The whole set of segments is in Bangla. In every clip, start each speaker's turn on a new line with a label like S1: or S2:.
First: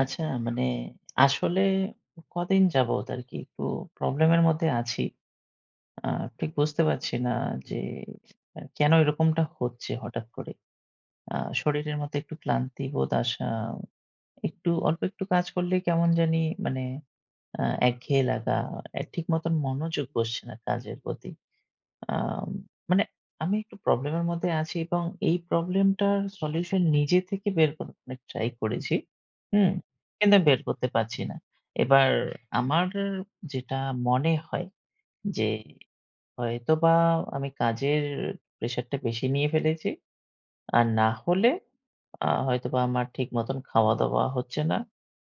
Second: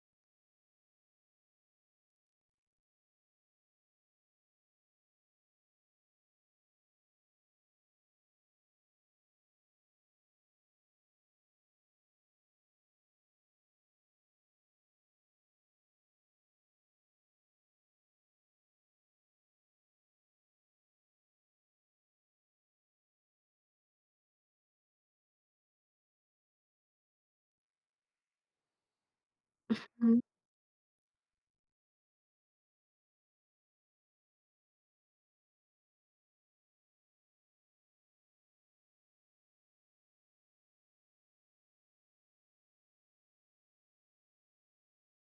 S1: আচ্ছা, মানে আসলে কদিন যাবত আরকি একটু প্রবলেমের মধ্যে আছি। আ ঠিক বুঝতে পারছি না যে কেন এরকমটা হচ্ছে হঠাৎ করে। শরীরের মধ্যে একটু ক্লান্তি বোধ আসা, একটু অল্প একটু কাজ করলেই কেমন জানি মানে একঘেয়ে লাগা, ঠিক মতন মনোযোগ বসছে না কাজের প্রতি। আম মানে আমি একটু প্রবলেমের মধ্যে আছি এবং এই প্রবলেমটার সলিউশন নিজে থেকে বের করার অনেক ট্রাই করেছি। হুম?
S2: হুম,
S1: কিন্তু আমি বের করতে পারছি না। এবার আমার যেটা মনে হয় যে হয়তোবা আমি কাজের প্রেশারটা বেশি নিয়ে ফেলেছি। আর না হলে হয়তোবা আমার ঠিক মতন খাওয়া-দাওয়া হচ্ছে না।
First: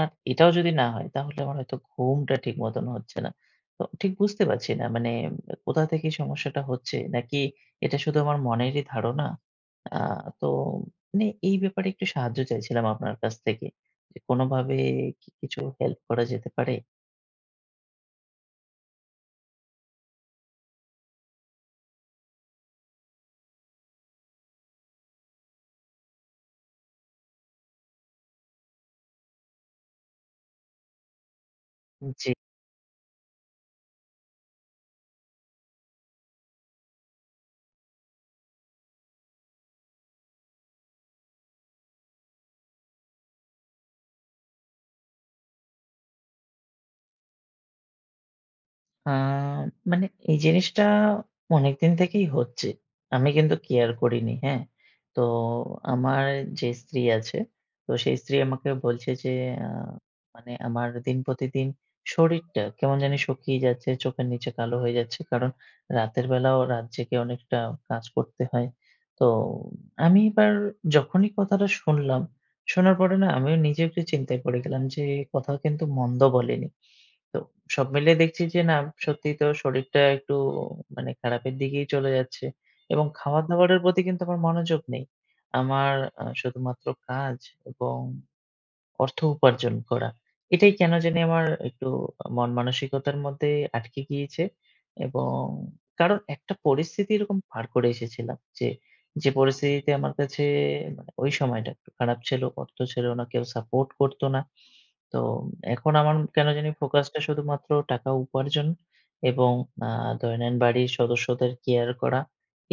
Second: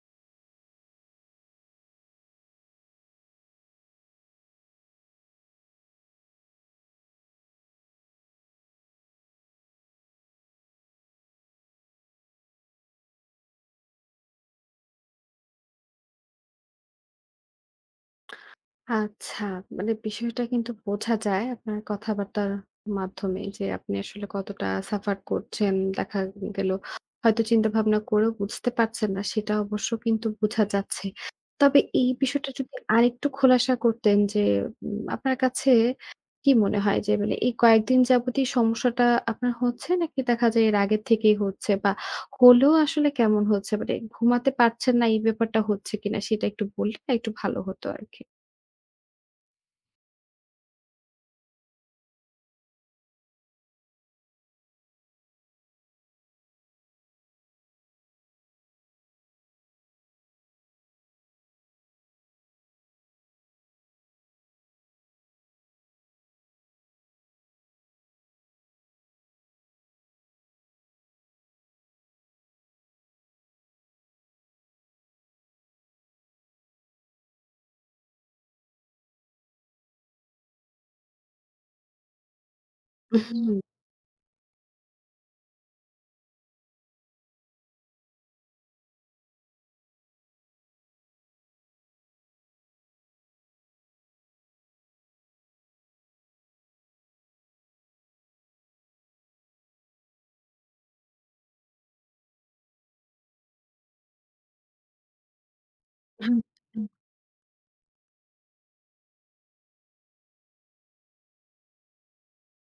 S1: আর এটাও যদি না হয় তাহলে আমার হয়তো ঘুমটা ঠিক মতন হচ্ছে না। তো ঠিক বুঝতে পারছি না মানে কোথা থেকে সমস্যাটা হচ্ছে নাকি এটা শুধু আমার মনেরই ধারণা? আ তো মানে এই ব্যাপারে একটু সাহায্য চাইছিলাম আপনার কাছ থেকে। যে কোনোভাবে কি কিছু হেল্প করা যেতে পারে?
S2: আচ্ছা। মানে বিষয়টা কিন্তু বোঝা যায় আপনার কথাবার্তার মাধ্যমে যে আপনি আসলে কতটা সাফার করছেন। দেখা গেল হয়তো চিন্তা ভাবনা করেও বুঝতে পারছেন না, সেটা অবশ্য কিন্তু বোঝা যাচ্ছে। তবে এই
S1: জি।
S2: বিষয়টা যদি আরেকটু খোলাসা করতেন যে আপনার কাছে কি মনে হয় যে মানে এই কয়েকদিন যাবতই সমস্যাটা আপনার হচ্ছে নাকি দেখা যায় এর আগের থেকেই হচ্ছে, বা হলেও আসলে কেমন হচ্ছে? মানে ঘুমাতে পারছেন না, এই ব্যাপারটা হচ্ছে কিনা সেটা একটু বললে একটু ভালো হতো আরকি।
S1: আ মানে এই জিনিসটা অনেকদিন থেকেই হচ্ছে। আমি কিন্তু কেয়ার করিনি, হ্যাঁ? তো আমার যে স্ত্রী আছে, তো সেই স্ত্রী আমাকে বলছে যে আ মানে আমার দিন প্রতিদিন শরীরটা কেমন জানি শুকিয়ে যাচ্ছে, চোখের নিচে কালো হয়ে যাচ্ছে। কারণ রাতের বেলাও রাত জেগে অনেকটা কাজ করতে হয়। তো আমি এবার যখনই কথাটা শুনলাম, শোনার পরে না আমিও নিজে একটু চিন্তায় পড়ে গেলাম যে, কোথাও কিন্তু মন্দ বলেনি। তো সব মিলিয়ে দেখছি যে না সত্যিই তো শরীরটা একটু মানে খারাপের দিকেই চলে যাচ্ছে এবং
S2: হুম,
S1: খাওয়া-দাওয়ারের প্রতি কিন্তু আমার মনোযোগ নেই। আমার শুধুমাত্র কাজ এবং অর্থ উপার্জন করা। এটাই কেন জানি আমার একটু মন মানসিকতার মধ্যে আটকে গিয়েছে এবং কারণ একটা পরিস্থিতি এরকম পার করে এসেছিলাম যে, যে পরিস্থিতিতে আমার কাছে মানে ওই সময়টা একটু খারাপ ছিল, অর্থ ছিল না, কেউ সাপোর্ট করত না। তো এখন আমার
S2: হুম,
S1: কেন জানি ফোকাসটা শুধুমাত্র টাকা উপার্জন এবং আ দৈনন্দিন বাড়ির সদস্যদের কেয়ার করা,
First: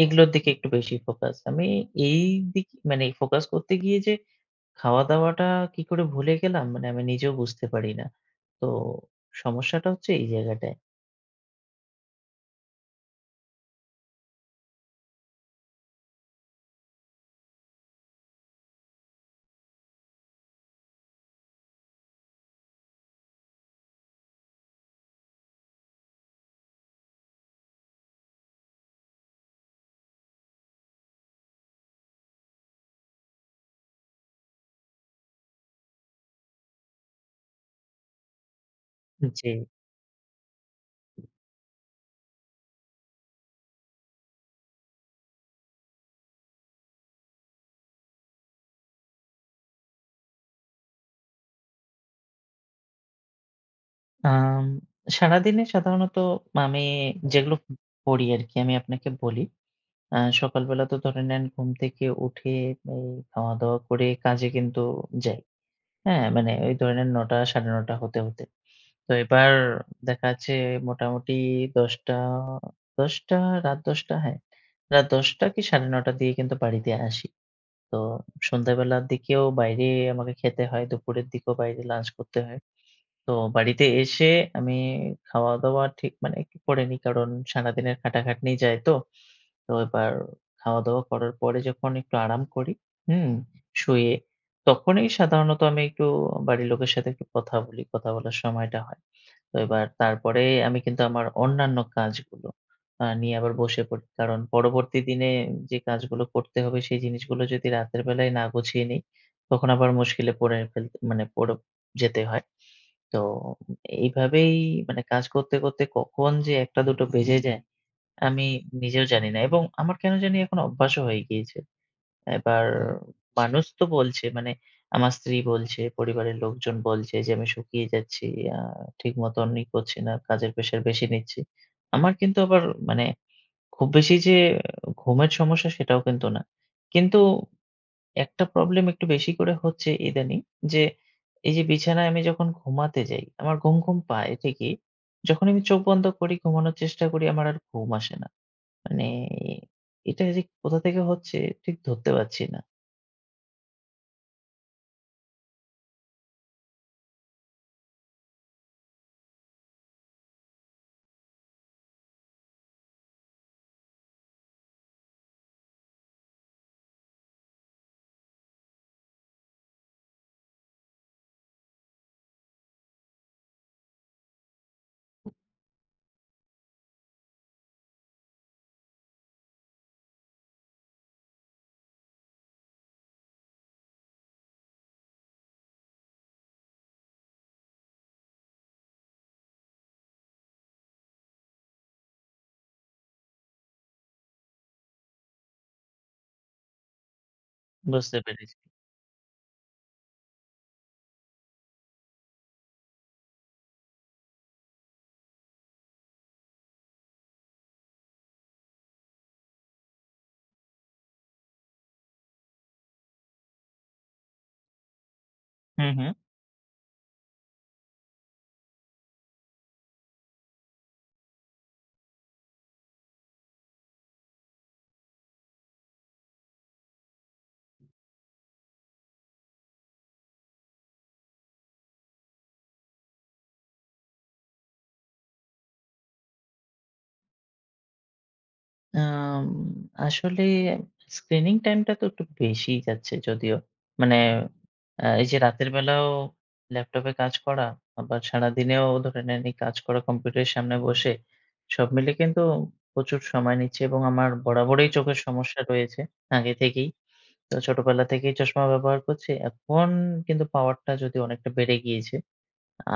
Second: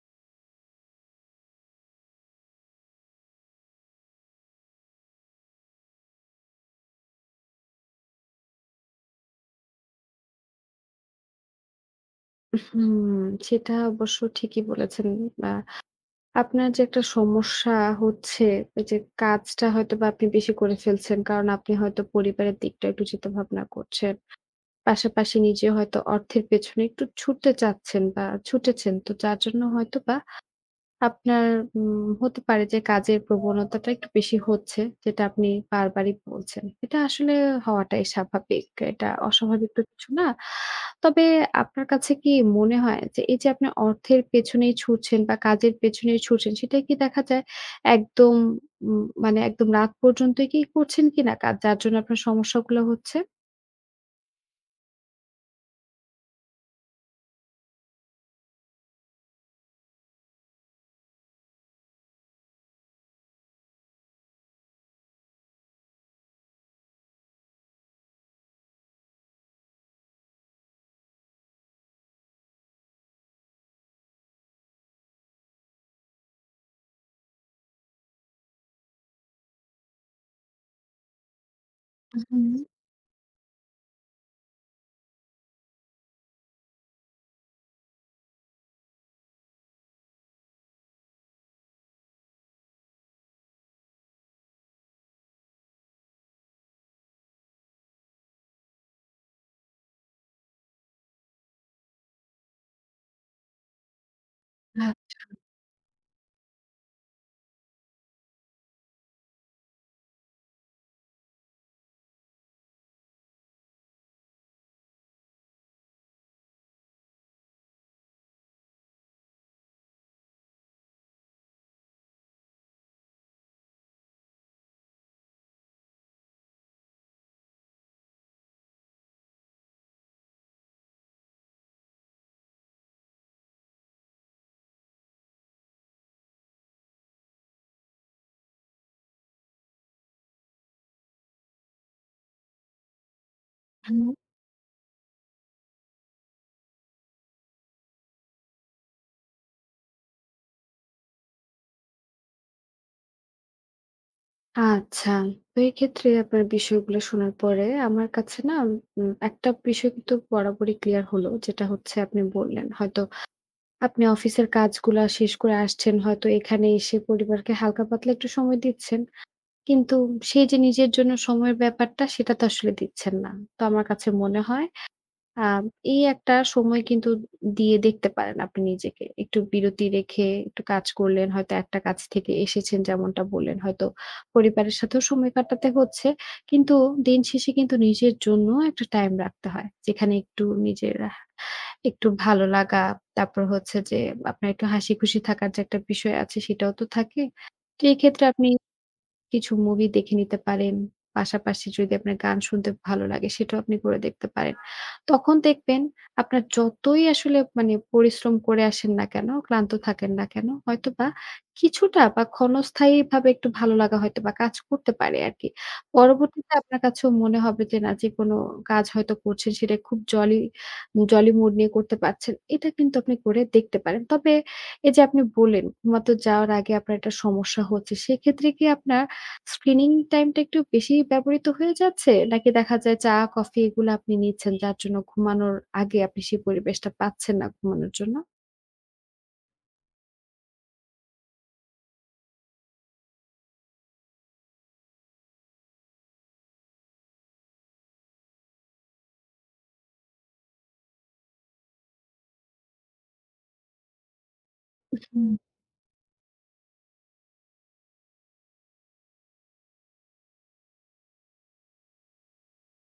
S1: এগুলোর দিকে একটু বেশি ফোকাস। আমি এই দিক মানে ফোকাস করতে গিয়ে যে খাওয়া-দাওয়াটা কি করে ভুলে গেলাম, মানে আমি নিজেও বুঝতে পারি না। তো সমস্যাটা হচ্ছে এই জায়গাটায়।
S2: হুম, সেটা অবশ্য ঠিকই বলেছেন। আ আপনার যে একটা সমস্যা হচ্ছে, এই যে কাজটা হয়তোবা আপনি বেশি করে ফেলছেন। কারণ আপনি হয়তো পরিবারের দিকটা একটু চিন্তাভাবনা করছেন। পাশাপাশি নিজে হয়তো অর্থের পেছনে একটু ছুটতে চাচ্ছেন, বা ছুটেছেন। তো যার জন্য হয়তোবা আপনার হতে পারে যে কাজের প্রবণতাটা একটু বেশি হচ্ছে, যেটা আপনি বারবারই বলছেন। এটা আসলে হওয়াটাই স্বাভাবিক। এটা
S1: জি।
S2: অস্বাভাবিক তো কিছু না। তবে আপনার কাছে কি মনে হয় যে এই যে আপনি অর্থের পেছনেই ছুটছেন বা কাজের পেছনেই ছুটছেন, সেটাই কি দেখা যায় একদম মানে একদম রাত পর্যন্তই কি করছেন কিনা কাজ, যার জন্য আপনার সমস্যাগুলো হচ্ছে?
S1: আম সারাদিনে সাধারণত আমি যেগুলো করি আরকি আমি আপনাকে বলি। সকালবেলা তো ধরে নেন ঘুম থেকে উঠে এই খাওয়া-দাওয়া করে কাজে কিন্তু যাই। হ্যাঁ, মানে ওই ধরে নেন ৯:০০ ৯:৩০ হতে। তো এবার দেখা যাচ্ছে মোটামুটি ১০:০০ ১০:০০ রাত ১০:০০ হ্যাঁ, রাত ১০:০০ কি ৯:৩০ দিয়ে কিন্তু বাড়িতে আসি। তো সন্ধ্যাবেলার দিকেও বাইরে আমাকে খেতে হয়। দুপুরের দিকেও বাইরে লাঞ্চ করতে
S2: হুম,
S1: হয়। তো বাড়িতে এসে আমি খাওয়া-দাওয়া ঠিক মানে একটু করে নিই। কারণ সারাদিনের খাটাখাটনি যায় তো। তো এবার খাওয়া-দাওয়া করার পরে যখন একটু আরাম করি, হুম? শুয়ে, তখনই সাধারণত আমি একটু বাড়ির লোকের সাথে একটু কথা বলি। কথা বলার সময়টা হয়। তো এবার তারপরে আমি কিন্তু আমার অন্যান্য কাজগুলো নিয়ে আবার বসে পড়ি। কারণ পরবর্তী
S2: আচ্ছা।
S1: দিনে যে কাজগুলো করতে হবে সেই জিনিসগুলো যদি রাতের বেলায় না গুছিয়ে নিই, তখন আবার মুশকিলে পড়ে ফেলতে মানে পড়ে যেতে হয়। তো এইভাবেই মানে কাজ করতে, করতে কখন যে ১টা ২টো বেজে যায় আমি নিজেও জানি না এবং আমার কেন জানি এখন অভ্যাসও হয়ে গিয়েছে। এবার হুম। মানুষ তো বলছে মানে আমার স্ত্রী বলছে, পরিবারের লোকজন বলছে যে আমি শুকিয়ে যাচ্ছি, আ ঠিক মতন ই করছি না, কাজের প্রেশার বেশি নিচ্ছি। আমার কিন্তু আবার মানে খুব বেশি যে ঘুমের সমস্যা সেটাও কিন্তু না। কিন্তু একটা প্রবলেম একটু বেশি করে হচ্ছে ইদানিং যে এই যে বিছানায় আমি যখন ঘুমাতে যাই, আমার ঘুম পায় ঠিকই। যখন আমি চোখ বন্ধ করি, ঘুমানোর চেষ্টা করি, আমার আর ঘুম আসে না। মানে এটা যে কোথা থেকে হচ্ছে ঠিক ধরতে পারছি না।
S2: আচ্ছা। তো এক্ষেত্রে আপনার বিষয়গুলো শোনার পরে আমার কাছে না একটা বিষয় কিন্তু বরাবরই ক্লিয়ার হলো। যেটা হচ্ছে, আপনি বললেন হয়তো আপনি অফিসের কাজগুলা শেষ করে আসছেন। হয়তো এখানে এসে পরিবারকে হালকা পাতলা একটু সময় দিচ্ছেন। কিন্তু সেই যে নিজের জন্য সময়ের ব্যাপারটা সেটা তো আসলে দিচ্ছেন না। তো আমার কাছে মনে হয় আম এই একটা সময় কিন্তু দিয়ে দেখতে পারেন আপনি নিজেকে। একটু বিরতি রেখে একটু কাজ করলেন। হয়তো একটা কাজ থেকে এসেছেন যেমনটা বললেন। হয়তো পরিবারের সাথেও সময় কাটাতে হচ্ছে। কিন্তু দিন শেষে কিন্তু নিজের জন্য একটা টাইম রাখতে হয়। যেখানে একটু নিজের একটু ভালো লাগা, তারপর হচ্ছে যে আপনার একটু হাসিখুশি থাকার যে একটা বিষয় আছে সেটাও তো থাকে। তো
S1: বুঝতে
S2: এক্ষেত্রে আপনি
S1: পেরেছি।
S2: কিছু মুভি দেখে নিতে পারেন। পাশাপাশি যদি আপনার গান শুনতে ভালো লাগে সেটাও আপনি করে দেখতে পারেন। তখন দেখবেন আপনার যতই আসলে মানে পরিশ্রম করে আসেন না কেন, ক্লান্ত থাকেন না কেন, হয়তোবা কিছুটা বা ক্ষণস্থায়ীভাবে একটু ভালো লাগা হয়তোবা কাজ করতে পারে আরকি।
S1: হুম, হুম।
S2: পরবর্তীতে আপনার কাছেও মনে হবে যে না, যে কোনো কাজ হয়তো করছেন সেটা খুব জলি মুড নিয়ে করতে পারছেন। এটা কিন্তু আপনি করে দেখতে পারেন। তবে এই যে আপনি বললেন ঘুমাতে যাওয়ার আগে আপনার একটা সমস্যা হচ্ছে। সেক্ষেত্রে কি আপনার স্ক্রিনিং টাইমটা একটু বেশিই ব্যবহৃত হয়ে যাচ্ছে? নাকি দেখা যায় চা, কফি এগুলো আপনি নিচ্ছেন যার জন্য ঘুমানোর আগে আপনি সেই পরিবেশটা পাচ্ছেন না ঘুমানোর জন্য?
S1: আম আসলে স্ক্রিনিং টাইমটা তো একটু বেশিই যাচ্ছে যদিও। মানে এই যে রাতের বেলাও ল্যাপটপে কাজ করা, আবার সারাদিনেও ধরে নেন এই কাজ করা কম্পিউটারের সামনে বসে, সব মিলে কিন্তু প্রচুর সময় নিচ্ছে এবং আমার বরাবরই চোখের
S2: হুম।
S1: সমস্যা রয়েছে আগে থেকেই। তো ছোটবেলা থেকেই চশমা ব্যবহার করছি। এখন কিন্তু পাওয়ারটা যদিও অনেকটা বেড়ে গিয়েছে।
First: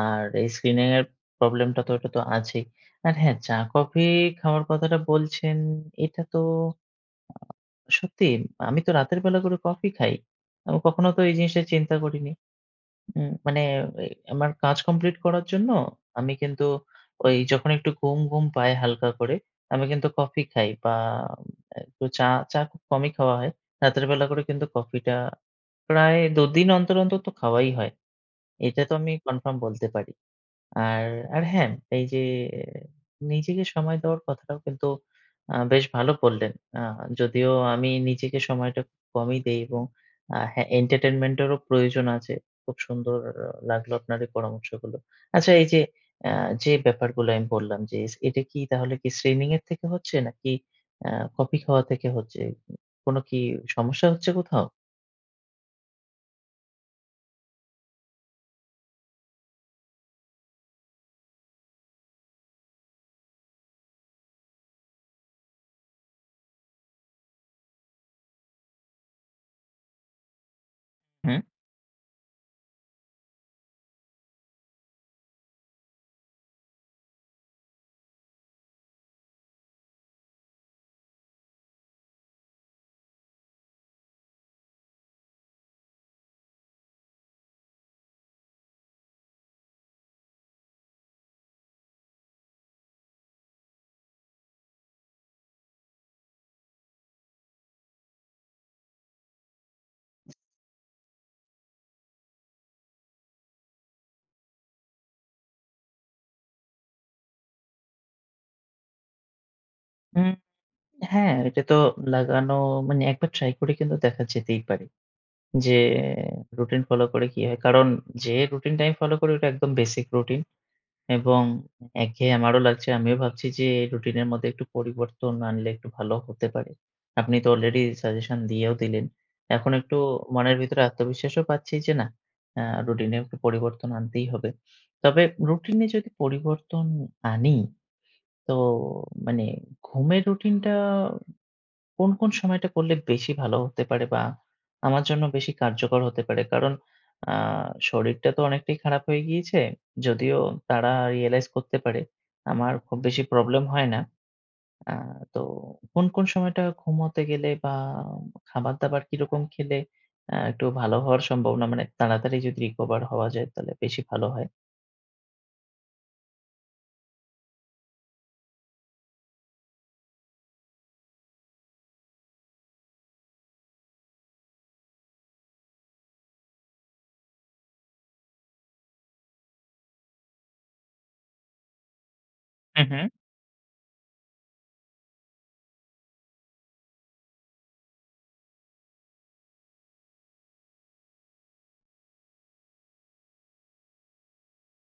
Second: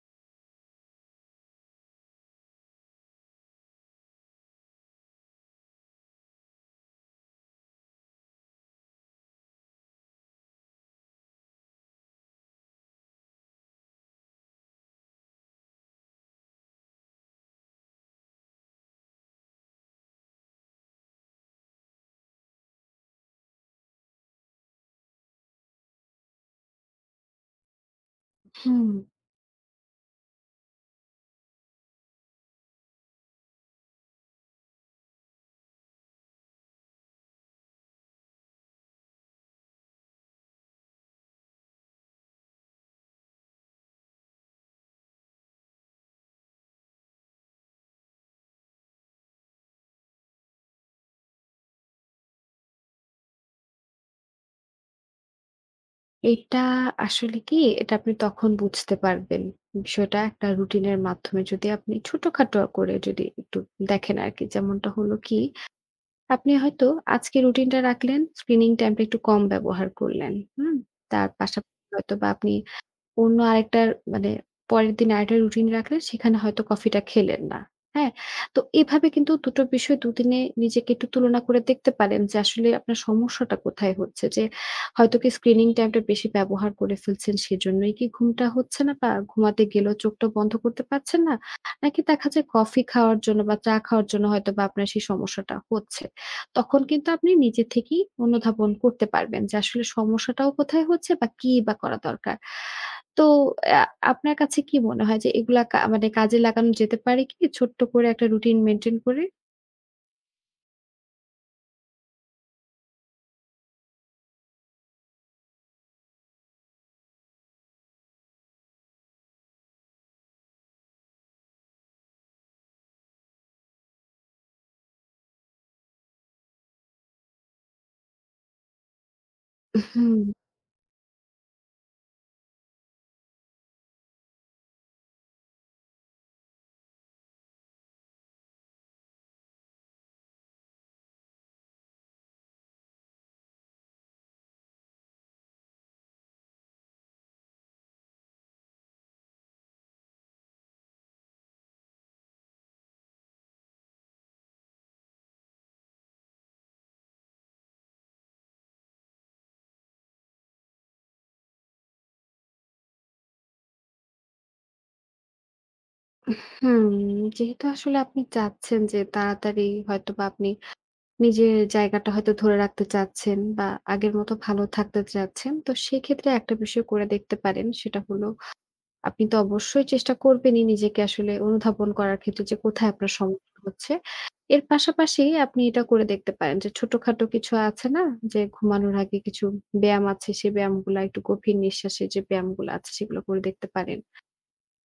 S1: আর এই স্ক্রিনিং এর প্রবলেমটা তো ওটা তো আছেই। আর হ্যাঁ, চা কফি খাওয়ার কথাটা বলছেন, এটা তো সত্যি আমি তো রাতের বেলা করে কফি খাই। আমি কখনো তো এই জিনিসটা চিন্তা করিনি। মানে এই আমার কাজ কমপ্লিট করার জন্য আমি কিন্তু ওই যখন একটু ঘুম পায় হালকা করে, আমি কিন্তু কফি খাই বা একটু চা, চা খুব কমই খাওয়া হয়। রাতের বেলা করে কিন্তু কফিটা প্রায় ২ দিন অন্তর, অন্তর তো খাওয়াই হয়। এটা
S2: হুম,
S1: তো আমি কনফার্ম বলতে পারি। আর, আর, হ্যাঁ, এই যে নিজেকে সময় দেওয়ার কথাটাও কিন্তু বেশ ভালো বললেন। আ যদিও আমি নিজেকে সময়টা খুব কমই দেই এবং হ্যাঁ, entertainment এরও প্রয়োজন আছে। খুব সুন্দর লাগলো আপনার এই পরামর্শগুলো। আচ্ছা এই যে আ যে ব্যাপারগুলো আমি বললাম যে এটা কি তাহলে কি স্ট্রিমিং এর থেকে হচ্ছে নাকি আ কফি খাওয়া থেকে হচ্ছে? কোনো কি সমস্যা হচ্ছে কোথাও?
S2: এটা আসলে কি, এটা আপনি তখন বুঝতে পারবেন। বিষয়টা একটা রুটিনের মাধ্যমে যদি আপনি ছোটখাটো করে যদি একটু দেখেন আরকি। যেমনটা হলো কি, আপনি হয়তো আজকে রুটিনটা রাখলেন, স্ক্রিনিং টাইমটা একটু কম ব্যবহার করলেন। হুম? তার
S1: হুম।
S2: পাশাপাশি হয়তোবা আপনি অন্য আরেকটার মানে পরের দিন আরেকটা রুটিন রাখলেন, সেখানে হয়তো কফিটা খেলেন না। হ্যাঁ? তো এভাবে কিন্তু ২ টো বিষয় ২ দিনে নিজেকে একটু তুলনা করে দেখতে পারেন যে আসলে আপনার সমস্যাটা কোথায় হচ্ছে। যে হয়তো কি স্ক্রিনিং টাইমটা বেশি ব্যবহার করে ফেলছেন, সেজন্যই কি ঘুমটা হচ্ছে না বা ঘুমাতে গেলেও চোখটা বন্ধ করতে পারছেন না? নাকি দেখা যায় কফি খাওয়ার জন্য বা চা খাওয়ার জন্য হয়তোবা আপনার সেই সমস্যাটা হচ্ছে। তখন কিন্তু আপনি নিজে থেকেই অনুধাবন করতে পারবেন যে আসলে সমস্যাটাও কোথায় হচ্ছে বা কি বা করা দরকার। তো আ আপনার কাছে কি মনে হয় যে এগুলা কা মানে কাজে লাগানো যেতে পারে কি? ছোট্ট করে একটা রুটিন মেইনটেইন করে?
S1: উম হ্যাঁ, এটা তো লাগানো মানে একবার ট্রাই করে কিন্তু দেখা যেতেই পারে। যে রুটিন ফলো করে কি হয়। কারণ যে রুটিনটা আমি ফলো করি ওটা একদম বেসিক রুটিন এবং একঘেয়ে আমারও লাগছে। আমিও ভাবছি যে এই রুটিনের মধ্যে একটু পরিবর্তন আনলে একটু ভালো হতে পারে। আপনি তো অলরেডি সাজেশন দিয়েও দিলেন। এখন একটু
S2: হুম,
S1: মনের ভিতরে আত্মবিশ্বাসও পাচ্ছি যে না আ রুটিনে একটু পরিবর্তন আনতেই হবে। তবে রুটিনে যদি পরিবর্তন আনি তো মানে ঘুমের রুটিনটা কোন, কোন সময়টা করলে বেশি ভালো হতে পারে বা আমার জন্য বেশি কার্যকর হতে পারে? কারণ আ শরীরটা তো অনেকটাই খারাপ হয়ে গিয়েছে। যদিও তারা রিয়ালাইজ করতে পারে। আমার খুব বেশি প্রবলেম হয় না। আ তো কোন, কোন সময়টা ঘুমোতে গেলে বা খাবার-দাবার কিরকম খেলে একটু ভালো হওয়ার সম্ভাবনা মানে তাড়াতাড়ি যদি রিকভার হওয়া যায় তাহলে বেশি ভালো হয়?
S2: হুম। যেহেতু আসলে আপনি চাচ্ছেন যে তাড়াতাড়ি হয়তোবা আপনি নিজের জায়গাটা হয়তো ধরে রাখতে চাচ্ছেন বা আগের মতো ভালো থাকতে চাচ্ছেন। তো সেক্ষেত্রে একটা বিষয় করে দেখতে পারেন। সেটা হলো আপনি তো অবশ্যই চেষ্টা করবেনই নিজেকে আসলে অনুধাবন করার ক্ষেত্রে যে
S1: হুম,
S2: কোথায়
S1: হুম।
S2: আপনার সমস্যা হচ্ছে। এর পাশাপাশি আপনি এটা করে দেখতে পারেন যে ছোটখাটো কিছু আছে না? যে ঘুমানোর আগে কিছু ব্যায়াম আছে, সেই ব্যায়ামগুলা একটু গভীর নিঃশ্বাসের যে ব্যায়ামগুলো আছে সেগুলো করে দেখতে পারেন।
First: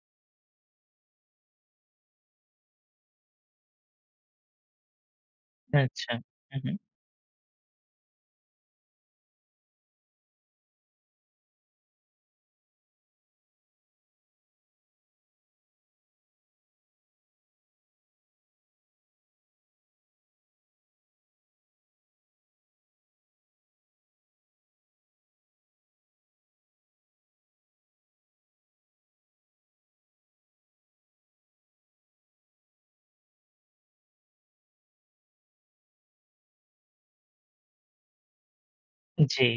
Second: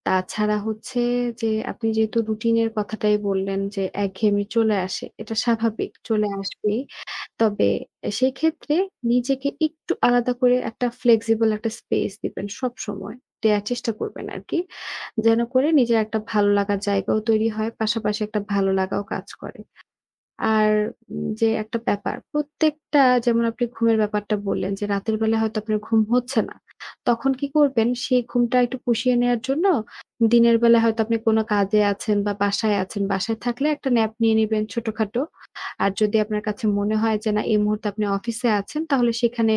S2: তাছাড়া হচ্ছে যে আপনি যেহেতু রুটিনের কথাটাই বললেন যে একঘেয়েমি চলে আসে, এটা স্বাভাবিক
S1: আচ্ছা।
S2: চলে
S1: হুম, হুম।
S2: আসবেই। তবে সেই ক্ষেত্রে নিজেকে একটু আলাদা করে একটা ফ্লেক্সিবল একটা স্পেস দিবেন সবসময়। দেয়ার চেষ্টা করবেন আরকি। যেন করে নিজের একটা ভালো লাগার জায়গাও তৈরি হয়, পাশাপাশি একটা ভালো লাগাও কাজ করে। আর যে একটা ব্যাপার, প্রত্যেকটা যেমন আপনি ঘুমের ব্যাপারটা বললেন যে, রাতের বেলা হয়তো আপনার ঘুম হচ্ছে না। তখন কি করবেন? সেই ঘুমটা একটু পুষিয়ে নেয়ার জন্য দিনের বেলা হয়তো আপনি কোনো কাজে আছেন বা বাসায় আছেন। বাসায় থাকলে একটা ন্যাপ নিয়ে নিবেন ছোটখাটো। আর যদি আপনার কাছে মনে হয় যে না এই মুহূর্তে আপনি অফিসে আছেন, তাহলে
S1: জি।
S2: সেখানে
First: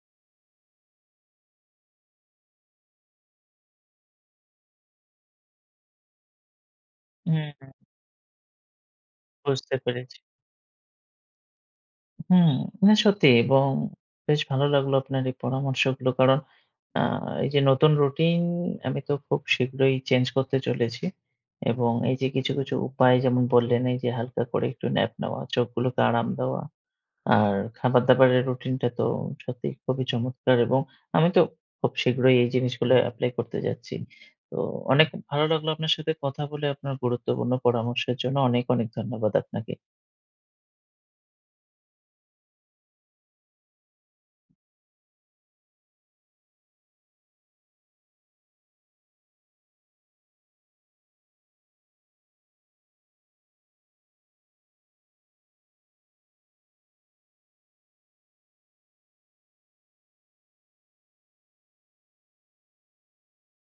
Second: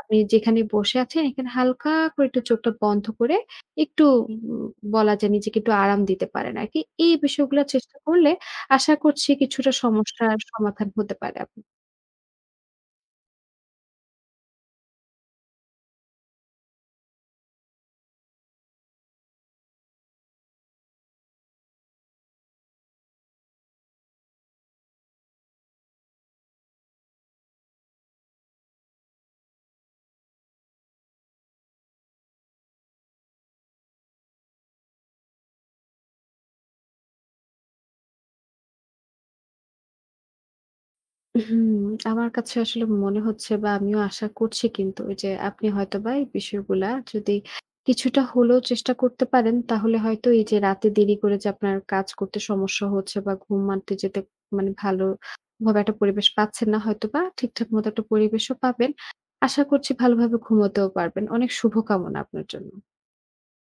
S2: আপনি যেখানে বসে আছেন এখানে হালকা করে একটু চোখটা বন্ধ করে একটু উম বলা যায় নিজেকে একটু আরাম দিতে পারেন আরকি। এই
S1: হুম,
S2: বিষয়গুলা
S1: হুম,
S2: চেষ্টা করলে আশা করছি কিছুটা
S1: বুঝতে পেরেছি।
S2: সমস্যার সমাধান হতে পারে আপনার।
S1: হুম, না সত্যি এবং বেশ ভালো লাগলো আপনার এই পরামর্শগুলো। কারণ আ এই যে নতুন রুটিন আমি তো খুব শীঘ্রই চেঞ্জ করতে চলেছি। এবং এই যে কিছু, কিছু উপায় যেমন বললেন এই যে হালকা করে একটু ন্যাপ নেওয়া, চোখগুলোকে আরাম দেওয়া আর খাবার-দাবারের রুটিনটা তো সত্যিই খুবই চমৎকার এবং আমি তো খুব শীঘ্রই এই জিনিসগুলো এপ্লাই করতে যাচ্ছি। তো অনেক ভালো লাগলো আপনার সাথে কথা বলে। আপনার গুরুত্বপূর্ণ পরামর্শের জন্য অনেক, অনেক ধন্যবাদ আপনাকে।
S2: হুম, আমার কাছে আসলে মনে হচ্ছে বা আমিও আশা করছি কিন্তু যে আপনি হয়তোবা এই বিষয়গুলা যদি কিছুটা হলেও চেষ্টা করতে পারেন তাহলে হয়তো এই যে রাতে দেরি করে যে আপনার কাজ করতে সমস্যা হচ্ছে বা ঘুমাতে যেতে মানে ভালোভাবে একটা পরিবেশ পাচ্ছেন না হয়তোবা ঠিকঠাক মতো একটা পরিবেশও পাবেন। আশা করছি ভালোভাবে ঘুমোতেও পারবেন। অনেক শুভকামনা আপনার জন্য।